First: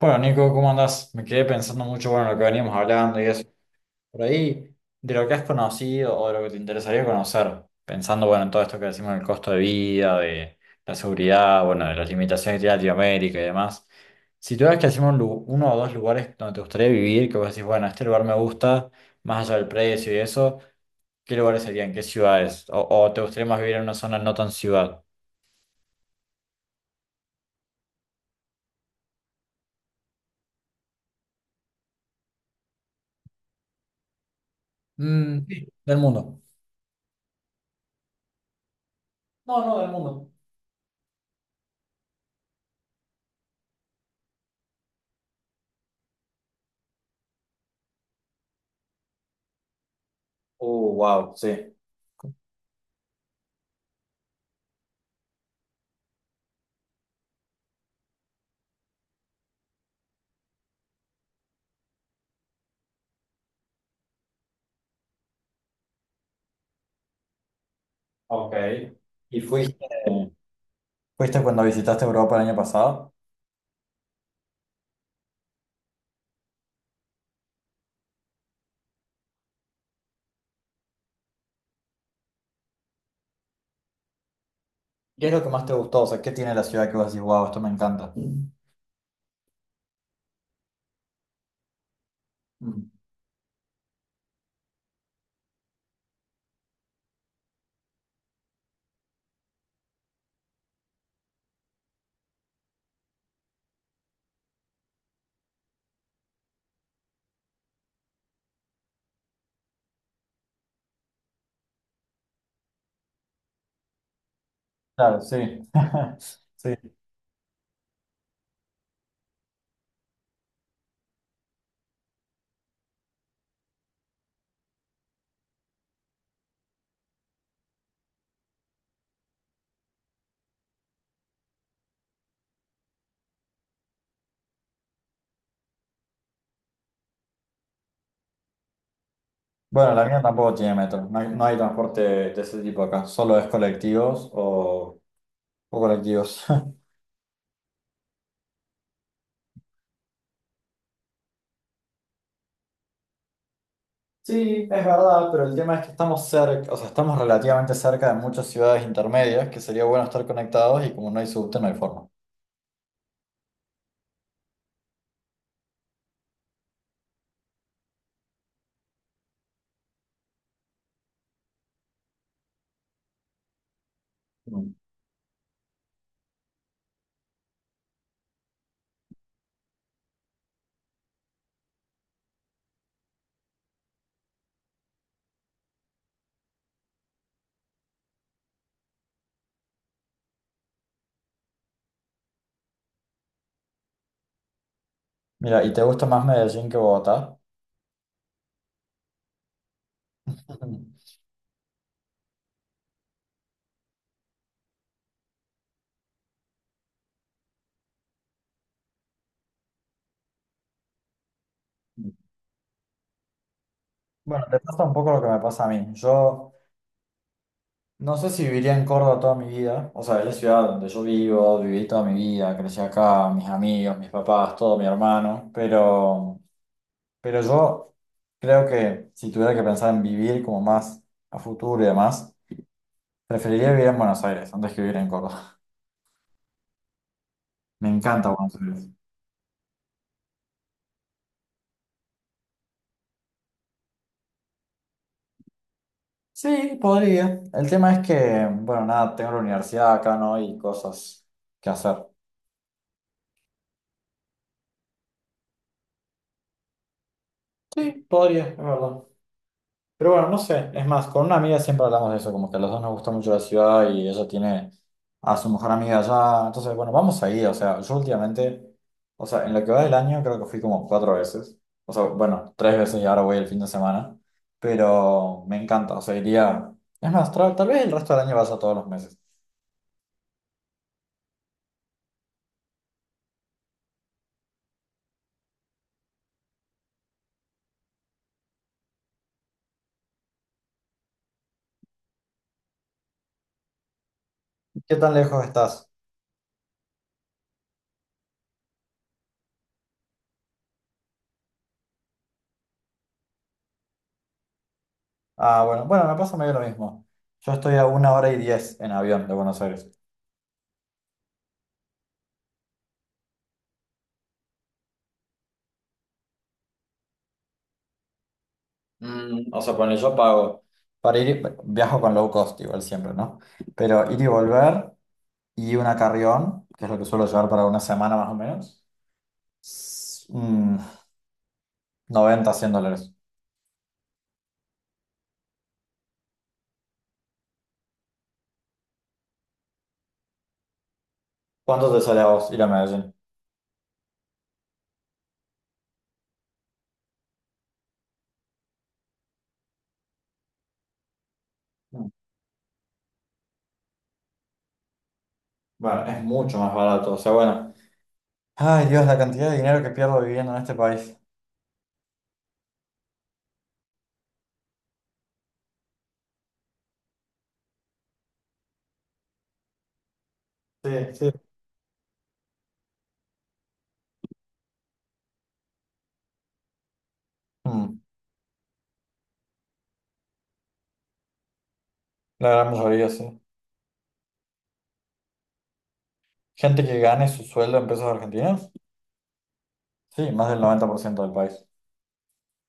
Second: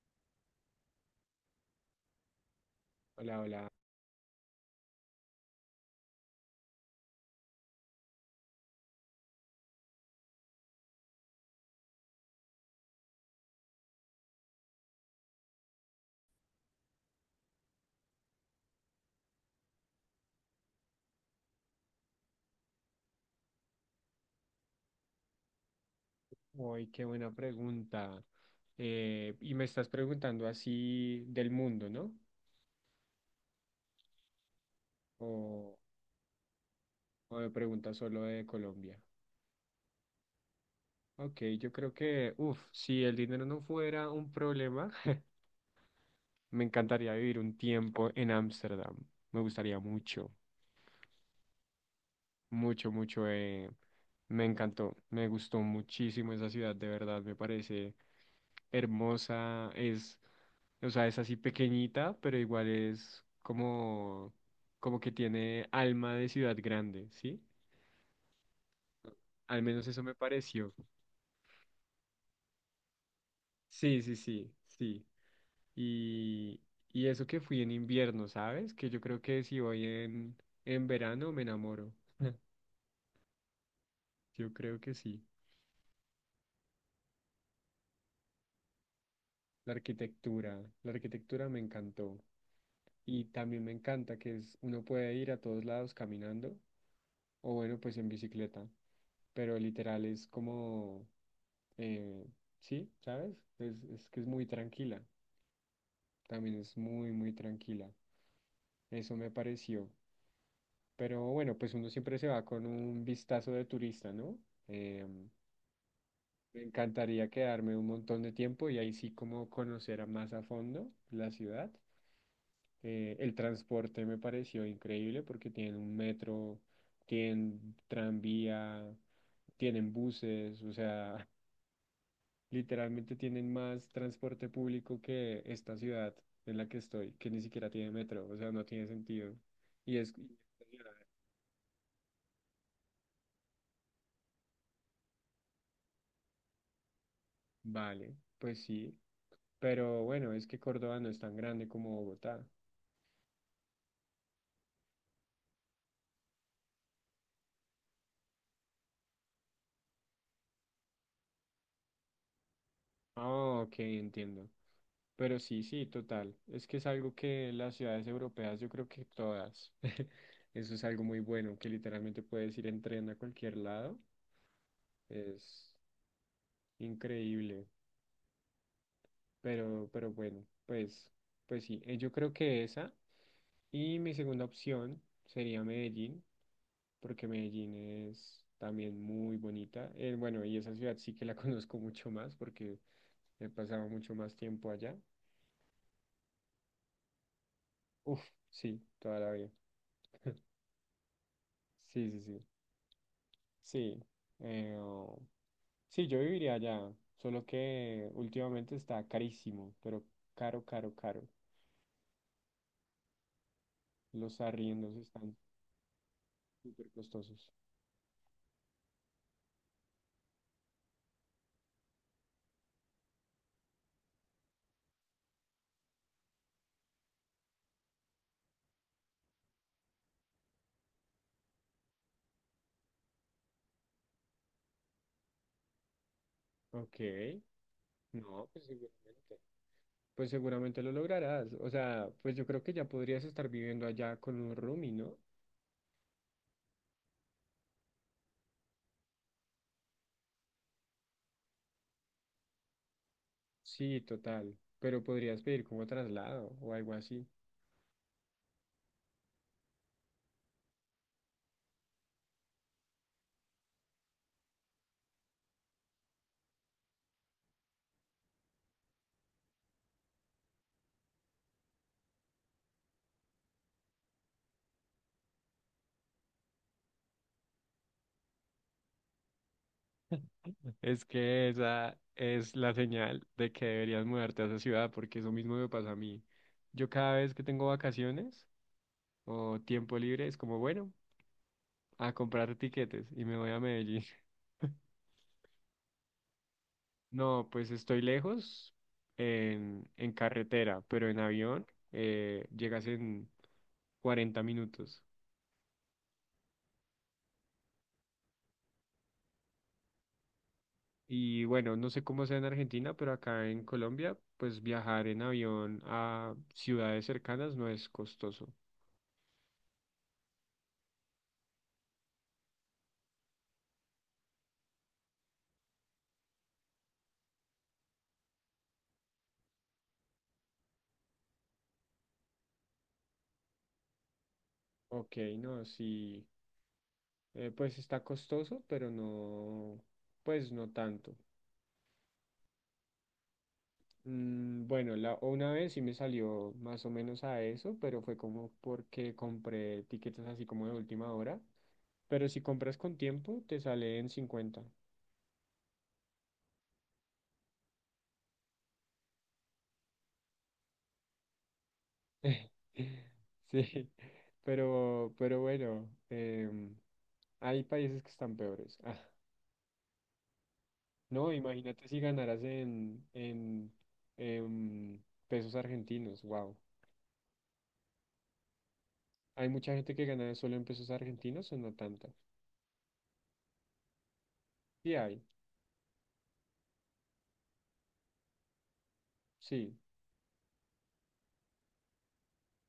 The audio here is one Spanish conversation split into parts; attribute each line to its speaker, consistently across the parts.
Speaker 1: Bueno, Nico, ¿cómo andás? Me quedé pensando mucho, bueno, en lo que veníamos hablando y
Speaker 2: Hola,
Speaker 1: eso.
Speaker 2: hola.
Speaker 1: Por ahí, de lo que has conocido o de lo que te interesaría conocer, pensando, bueno, en todo esto que decimos del costo de vida, de la seguridad, bueno, de las limitaciones que tiene Latinoamérica y demás. Si tuvieras que decirme uno o dos lugares donde te gustaría vivir, que vos decís, bueno, este lugar me gusta, más allá del precio y eso, ¿qué lugares serían? ¿Qué ciudades? ¿O te gustaría más vivir en una zona no tan ciudad?
Speaker 2: Uy, qué buena pregunta. Y me estás preguntando así del mundo, ¿no?
Speaker 1: Mm, sí,
Speaker 2: O,
Speaker 1: del mundo.
Speaker 2: o me preguntas solo de Colombia.
Speaker 1: No, no, del mundo.
Speaker 2: Ok, yo creo que, uff, si el dinero no fuera un problema, me encantaría vivir un tiempo en Ámsterdam. Me gustaría mucho,
Speaker 1: Wow, sí.
Speaker 2: mucho, mucho. Me encantó, me gustó muchísimo esa ciudad, de verdad, me parece hermosa, o sea, es así pequeñita, pero igual es como, que tiene alma de ciudad grande, ¿sí?
Speaker 1: Ok. ¿Y
Speaker 2: Al
Speaker 1: fuiste,
Speaker 2: menos eso me pareció.
Speaker 1: fuiste cuando visitaste Europa el año pasado?
Speaker 2: Sí, sí, sí, sí. Y, y eso que fui en invierno, ¿sabes? Que yo creo que si voy en verano me enamoro. Yo creo que sí.
Speaker 1: ¿Qué es lo que más te gustó? O sea, ¿qué tiene la ciudad que vos decís, wow, esto me encanta?
Speaker 2: La arquitectura me encantó.
Speaker 1: Mm.
Speaker 2: Y también me encanta que uno puede ir a todos lados caminando o bueno, pues en bicicleta. Pero literal es como, eh, sí, ¿sabes? Es que es muy tranquila, también es muy, muy tranquila. Eso me pareció. Pero bueno, pues uno siempre se va con un vistazo de turista, ¿no?
Speaker 1: Claro,
Speaker 2: Em,
Speaker 1: sí.
Speaker 2: Me
Speaker 1: Sí.
Speaker 2: encantaría quedarme un montón de tiempo y ahí sí como conocer a más a fondo la ciudad. El transporte me pareció increíble porque tienen un metro, tienen tranvía, tienen buses, o sea, literalmente tienen más transporte público que esta ciudad en la que estoy, que ni siquiera tiene metro, o sea, no tiene sentido.
Speaker 1: Bueno,
Speaker 2: Y
Speaker 1: la
Speaker 2: es,
Speaker 1: mía tampoco tiene metro. No hay transporte de ese tipo acá. Solo es colectivos o colectivos.
Speaker 2: vale, pues sí, pero bueno, es que Córdoba no es tan grande como Bogotá.
Speaker 1: Sí, es verdad, pero el tema es que estamos cerca, o sea, estamos relativamente cerca de muchas ciudades intermedias que sería bueno estar conectados y como no hay subte, no hay forma.
Speaker 2: Ah, ok, entiendo. Pero sí, sí, total. Es que es algo que las ciudades europeas, yo creo que todas, eso es algo muy bueno, que literalmente puedes ir en tren a cualquier lado.
Speaker 1: Mm.
Speaker 2: Es increíble. Pero bueno, pues sí, yo creo que esa. Y mi segunda opción sería Medellín, porque Medellín es también muy bonita. Bueno, y esa ciudad sí que la conozco mucho más porque he pasado mucho más tiempo allá.
Speaker 1: Mira, ¿y te gusta más Medellín que Bogotá?
Speaker 2: Uf, sí, toda la vida. Sí, sí, sí. Sí. eh, oh, sí, yo viviría allá, solo que últimamente está carísimo, pero caro, caro, caro. Los
Speaker 1: Bueno, te pasa un
Speaker 2: arriendos
Speaker 1: poco lo que
Speaker 2: están
Speaker 1: me pasa a mí. Yo
Speaker 2: súper costosos.
Speaker 1: no sé si viviría en Córdoba toda mi vida. O sea, es la ciudad donde yo vivo, viví toda mi vida, crecí acá, mis amigos, mis papás, todo mi hermano. Pero yo creo que si tuviera que pensar en vivir como más a futuro y demás, preferiría vivir en Buenos Aires antes que vivir en Córdoba.
Speaker 2: Ok.
Speaker 1: Me encanta
Speaker 2: No,
Speaker 1: Buenos
Speaker 2: pues
Speaker 1: Aires.
Speaker 2: seguramente. Pues seguramente lo lograrás. O sea, pues yo creo que ya podrías estar viviendo allá con un roomie, ¿no?
Speaker 1: Sí, podría. El tema es que, bueno, nada, tengo la universidad acá, ¿no? Y cosas que hacer.
Speaker 2: Sí, total. Pero podrías pedir como traslado o algo así.
Speaker 1: Sí, podría, es verdad. Pero bueno, no sé, es más, con una amiga siempre hablamos de eso, como que a los dos nos gusta mucho la ciudad y ella tiene a su mejor amiga allá, entonces bueno, vamos ahí, o sea, yo últimamente, o sea, en lo que va del año creo que fui como cuatro veces, o sea, bueno, tres veces y ahora voy el fin de semana, pero me encanta, o sea, iría, es más, tal vez el resto del año vas a todos los meses.
Speaker 2: Es que esa es la señal de que deberías mudarte a esa ciudad, porque eso mismo me pasa a mí. Yo cada vez que tengo vacaciones o tiempo libre, es como, bueno, a comprar tiquetes y me voy a Medellín.
Speaker 1: ¿Qué tan lejos estás?
Speaker 2: No, pues estoy lejos en, carretera, pero en avión llegas en 40 minutos.
Speaker 1: Ah, bueno, bueno, me pasa medio lo mismo, yo estoy a 1 hora y 10 en avión de Buenos Aires.
Speaker 2: Y bueno, no sé cómo sea en Argentina, pero acá en Colombia, pues viajar en avión a ciudades cercanas no es costoso.
Speaker 1: O sea, ponle, yo pago para ir, bueno, viajo con low cost igual siempre, ¿no? Pero ir y volver y una carrión, que es lo que suelo llevar para una semana más o menos, s- mm, 90, $100.
Speaker 2: Ok, no, sí, pues está costoso, pero no, pues no tanto.
Speaker 1: ¿Cuánto te sale a vos ir a Medellín?
Speaker 2: Mm, bueno, una vez sí me salió más o menos a eso, pero fue como porque compré tiquetes así como de última hora.
Speaker 1: Mm,
Speaker 2: Pero si compras con tiempo, te sale en 50.
Speaker 1: Bueno, es mucho más barato, o sea, bueno. Ay, Dios, la cantidad de dinero que pierdo viviendo en este país.
Speaker 2: Sí, pero bueno, hay países que están peores. Ah,
Speaker 1: Sí, sí.
Speaker 2: no, imagínate si ganaras en, em, pesos argentinos, wow.
Speaker 1: Mm,
Speaker 2: ¿Hay mucha gente que gana solo en pesos argentinos o no tanta?
Speaker 1: la gran mayoría, sí.
Speaker 2: Sí hay,
Speaker 1: Gente que gane su sueldo en pesos argentinos,
Speaker 2: sí.
Speaker 1: sí, más del 90% del país.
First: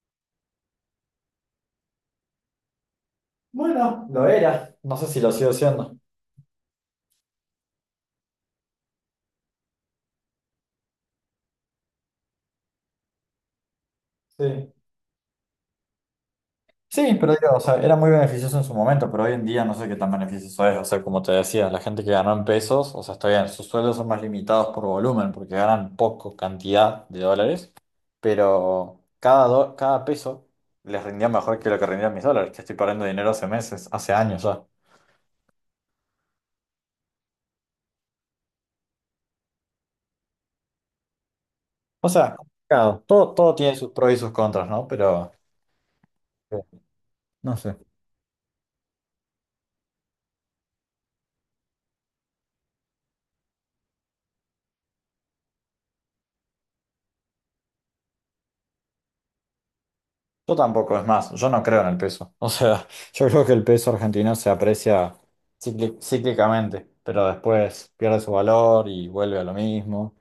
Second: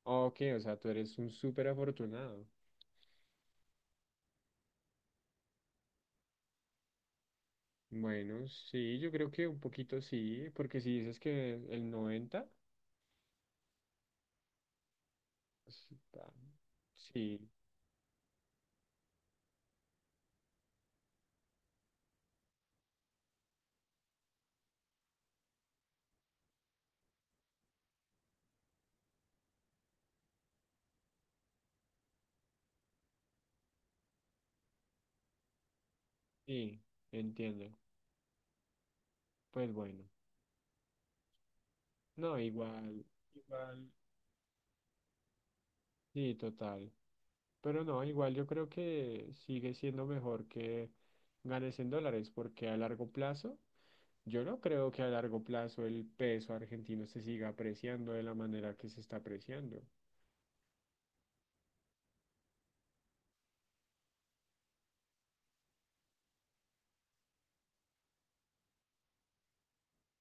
Speaker 2: Ah, ok, o sea, tú eres un súper afortunado.
Speaker 1: Bueno, lo era. No sé si lo sigo siendo.
Speaker 2: Bueno, sí, yo creo que un poquito sí, porque si dices que el 90,
Speaker 1: Sí.
Speaker 2: pues, ah,
Speaker 1: Sí, pero
Speaker 2: sí,
Speaker 1: digo, o sea, era muy beneficioso en su momento, pero hoy en día no sé qué tan beneficioso es. O sea, como te decía, la gente que ganó en pesos, o sea, está bien, sus sueldos son más limitados por volumen, porque ganan poco cantidad de dólares, pero cada peso les rendía mejor que lo que rendían mis dólares, que estoy perdiendo dinero hace meses, hace años ya.
Speaker 2: sí, entiendo. Pues bueno.
Speaker 1: O sea,
Speaker 2: No,
Speaker 1: complicado.
Speaker 2: igual,
Speaker 1: Todo tiene
Speaker 2: igual,
Speaker 1: sus pros y sus contras, ¿no? Pero
Speaker 2: sí,
Speaker 1: eh,
Speaker 2: total.
Speaker 1: no sé.
Speaker 2: Pero no, igual yo creo que sigue siendo mejor que ganes en dólares, porque a largo plazo, yo no creo que a largo plazo el peso argentino se siga apreciando de la manera que se está apreciando.
Speaker 1: Yo tampoco, es más, yo no creo en el peso. O sea, yo creo que el peso argentino se aprecia cíclicamente, pero después pierde su valor y vuelve a lo mismo.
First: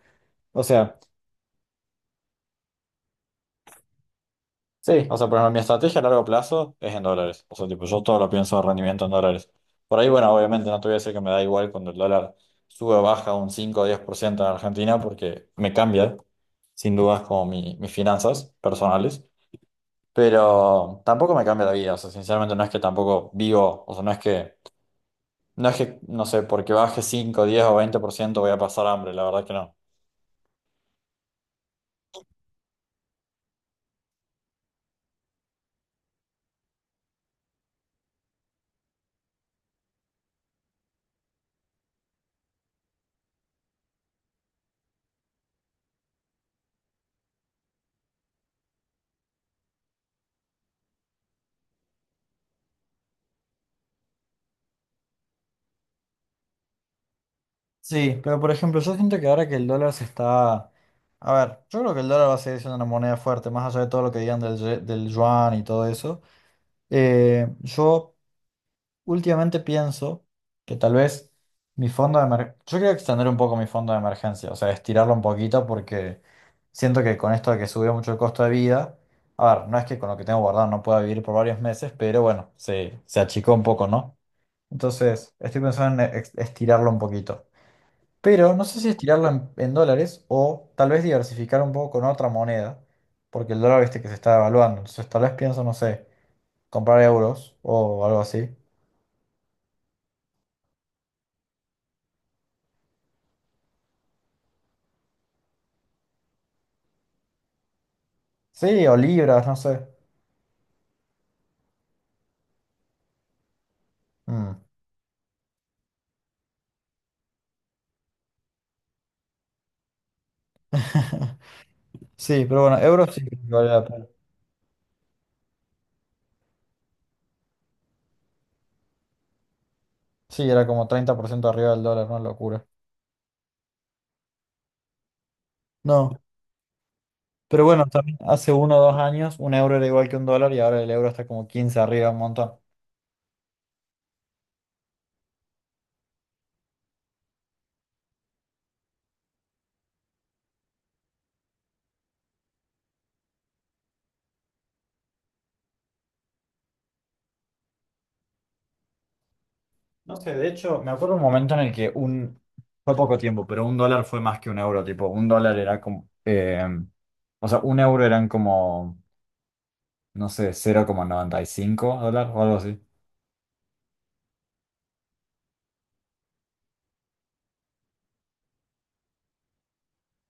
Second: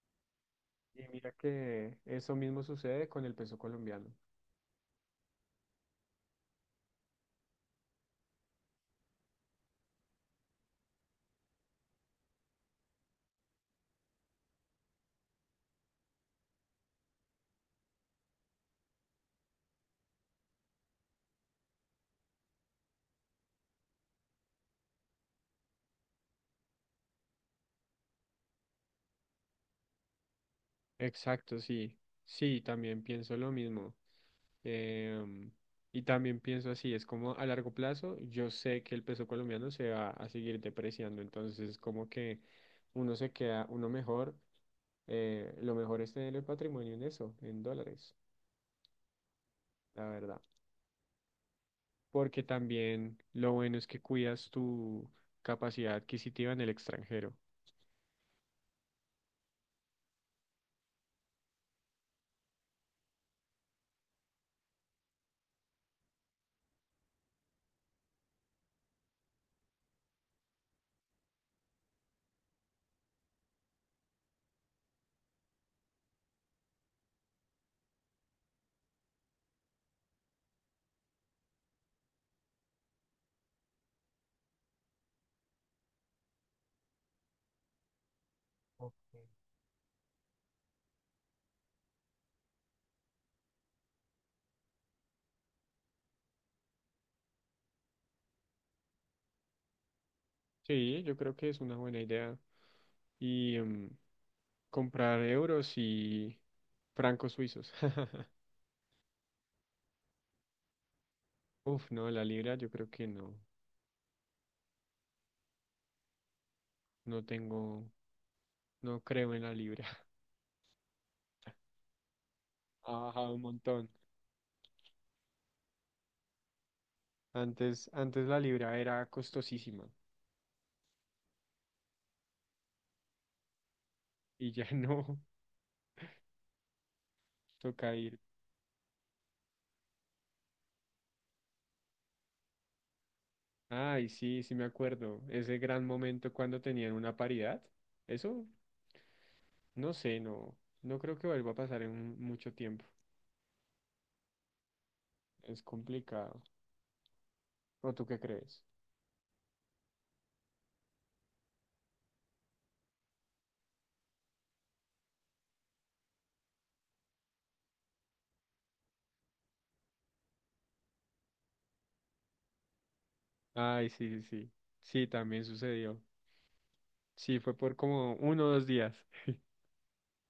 Speaker 1: O sea,
Speaker 2: Y mira que eso mismo sucede con el peso colombiano.
Speaker 1: sí, o sea, por ejemplo, mi estrategia a largo plazo es en dólares. O sea, tipo, yo todo lo pienso de rendimiento en dólares. Por ahí, bueno, obviamente no te voy a decir que me da igual cuando el dólar sube o baja un 5 o 10% en Argentina porque me cambia, sin dudas, como mis finanzas personales. Pero tampoco me cambia la vida, o sea, sinceramente no es que tampoco vivo, o sea, no es que, no sé, porque baje 5 10 o 20% voy a pasar hambre, la verdad que no.
Speaker 2: Exacto, sí. Sí, también pienso lo mismo. Em, y también pienso así, es como a largo plazo, yo sé que el peso colombiano se va a seguir depreciando, entonces como que uno se queda, uno mejor, lo mejor es tener el patrimonio en eso, en dólares, la verdad. Porque también lo bueno es que cuidas tu capacidad adquisitiva en el extranjero.
Speaker 1: Sí, pero por ejemplo, yo siento que ahora que el dólar se está... A ver, yo creo que el dólar va a seguir siendo una moneda fuerte, más allá de todo lo que digan del, del yuan y todo eso. Yo últimamente pienso que tal vez mi fondo de emergencia... Yo quiero extender un poco mi fondo de emergencia, o sea, estirarlo un poquito porque siento que con esto de que subió mucho el costo de vida, a ver, no es que con lo que tengo guardado no pueda vivir por varios meses, pero bueno, se achicó un poco, ¿no? Entonces, estoy pensando en estirarlo un poquito. Pero no sé si
Speaker 2: Ok.
Speaker 1: estirarlo en dólares o tal vez diversificar un poco con otra moneda, porque el dólar viste que se está devaluando. Entonces, tal vez pienso, no sé, comprar euros o algo así.
Speaker 2: Sí, yo creo que es una buena idea. Y comprar euros y francos suizos.
Speaker 1: Sí, o libras, no sé.
Speaker 2: Uf, no, la libra yo creo que no.
Speaker 1: Mm.
Speaker 2: No tengo, no creo en la libra.
Speaker 1: Sí, pero bueno,
Speaker 2: Ha
Speaker 1: euros sí
Speaker 2: bajado
Speaker 1: que
Speaker 2: un
Speaker 1: vale la
Speaker 2: montón.
Speaker 1: pena.
Speaker 2: Antes la libra era costosísima
Speaker 1: Sí, era como 30% arriba del dólar, una locura.
Speaker 2: y ya no
Speaker 1: No, pero bueno,
Speaker 2: toca
Speaker 1: también
Speaker 2: ir.
Speaker 1: hace 1 o 2 años un euro era igual que un dólar y ahora el euro está como 15 arriba, un montón.
Speaker 2: Ay, sí, sí me acuerdo. Ese gran momento cuando tenían una paridad. Eso, no sé, no, no creo que vuelva a pasar en un- mucho tiempo. Es complicado. ¿O tú qué crees?
Speaker 1: No sé, de hecho, me acuerdo un momento en el que fue poco tiempo, pero un dólar fue más que un euro, tipo, un dólar era como, o sea, un euro eran como, no sé, 0,95 dólares o algo así.
Speaker 2: Ay, sí, sí, sí. Sí, también sucedió. Sí, fue por como uno o dos días.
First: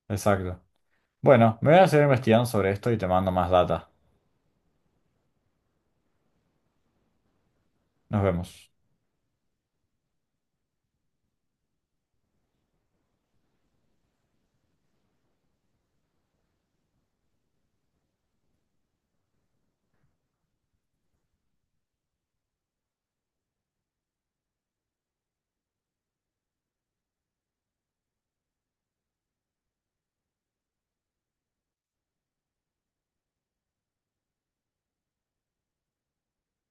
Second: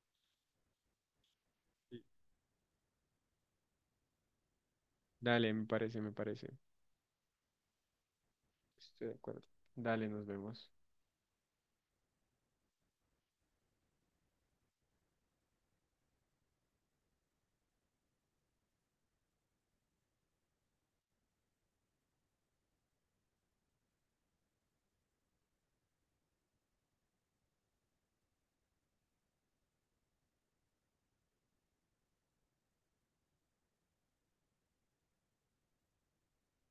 Speaker 1: Exacto. Bueno, me voy a
Speaker 2: Sí.
Speaker 1: seguir investigando sobre esto y te mando más data.
Speaker 2: Dale, me parece, me parece.
Speaker 1: Nos vemos.
Speaker 2: Estoy de acuerdo. Dale, nos vemos.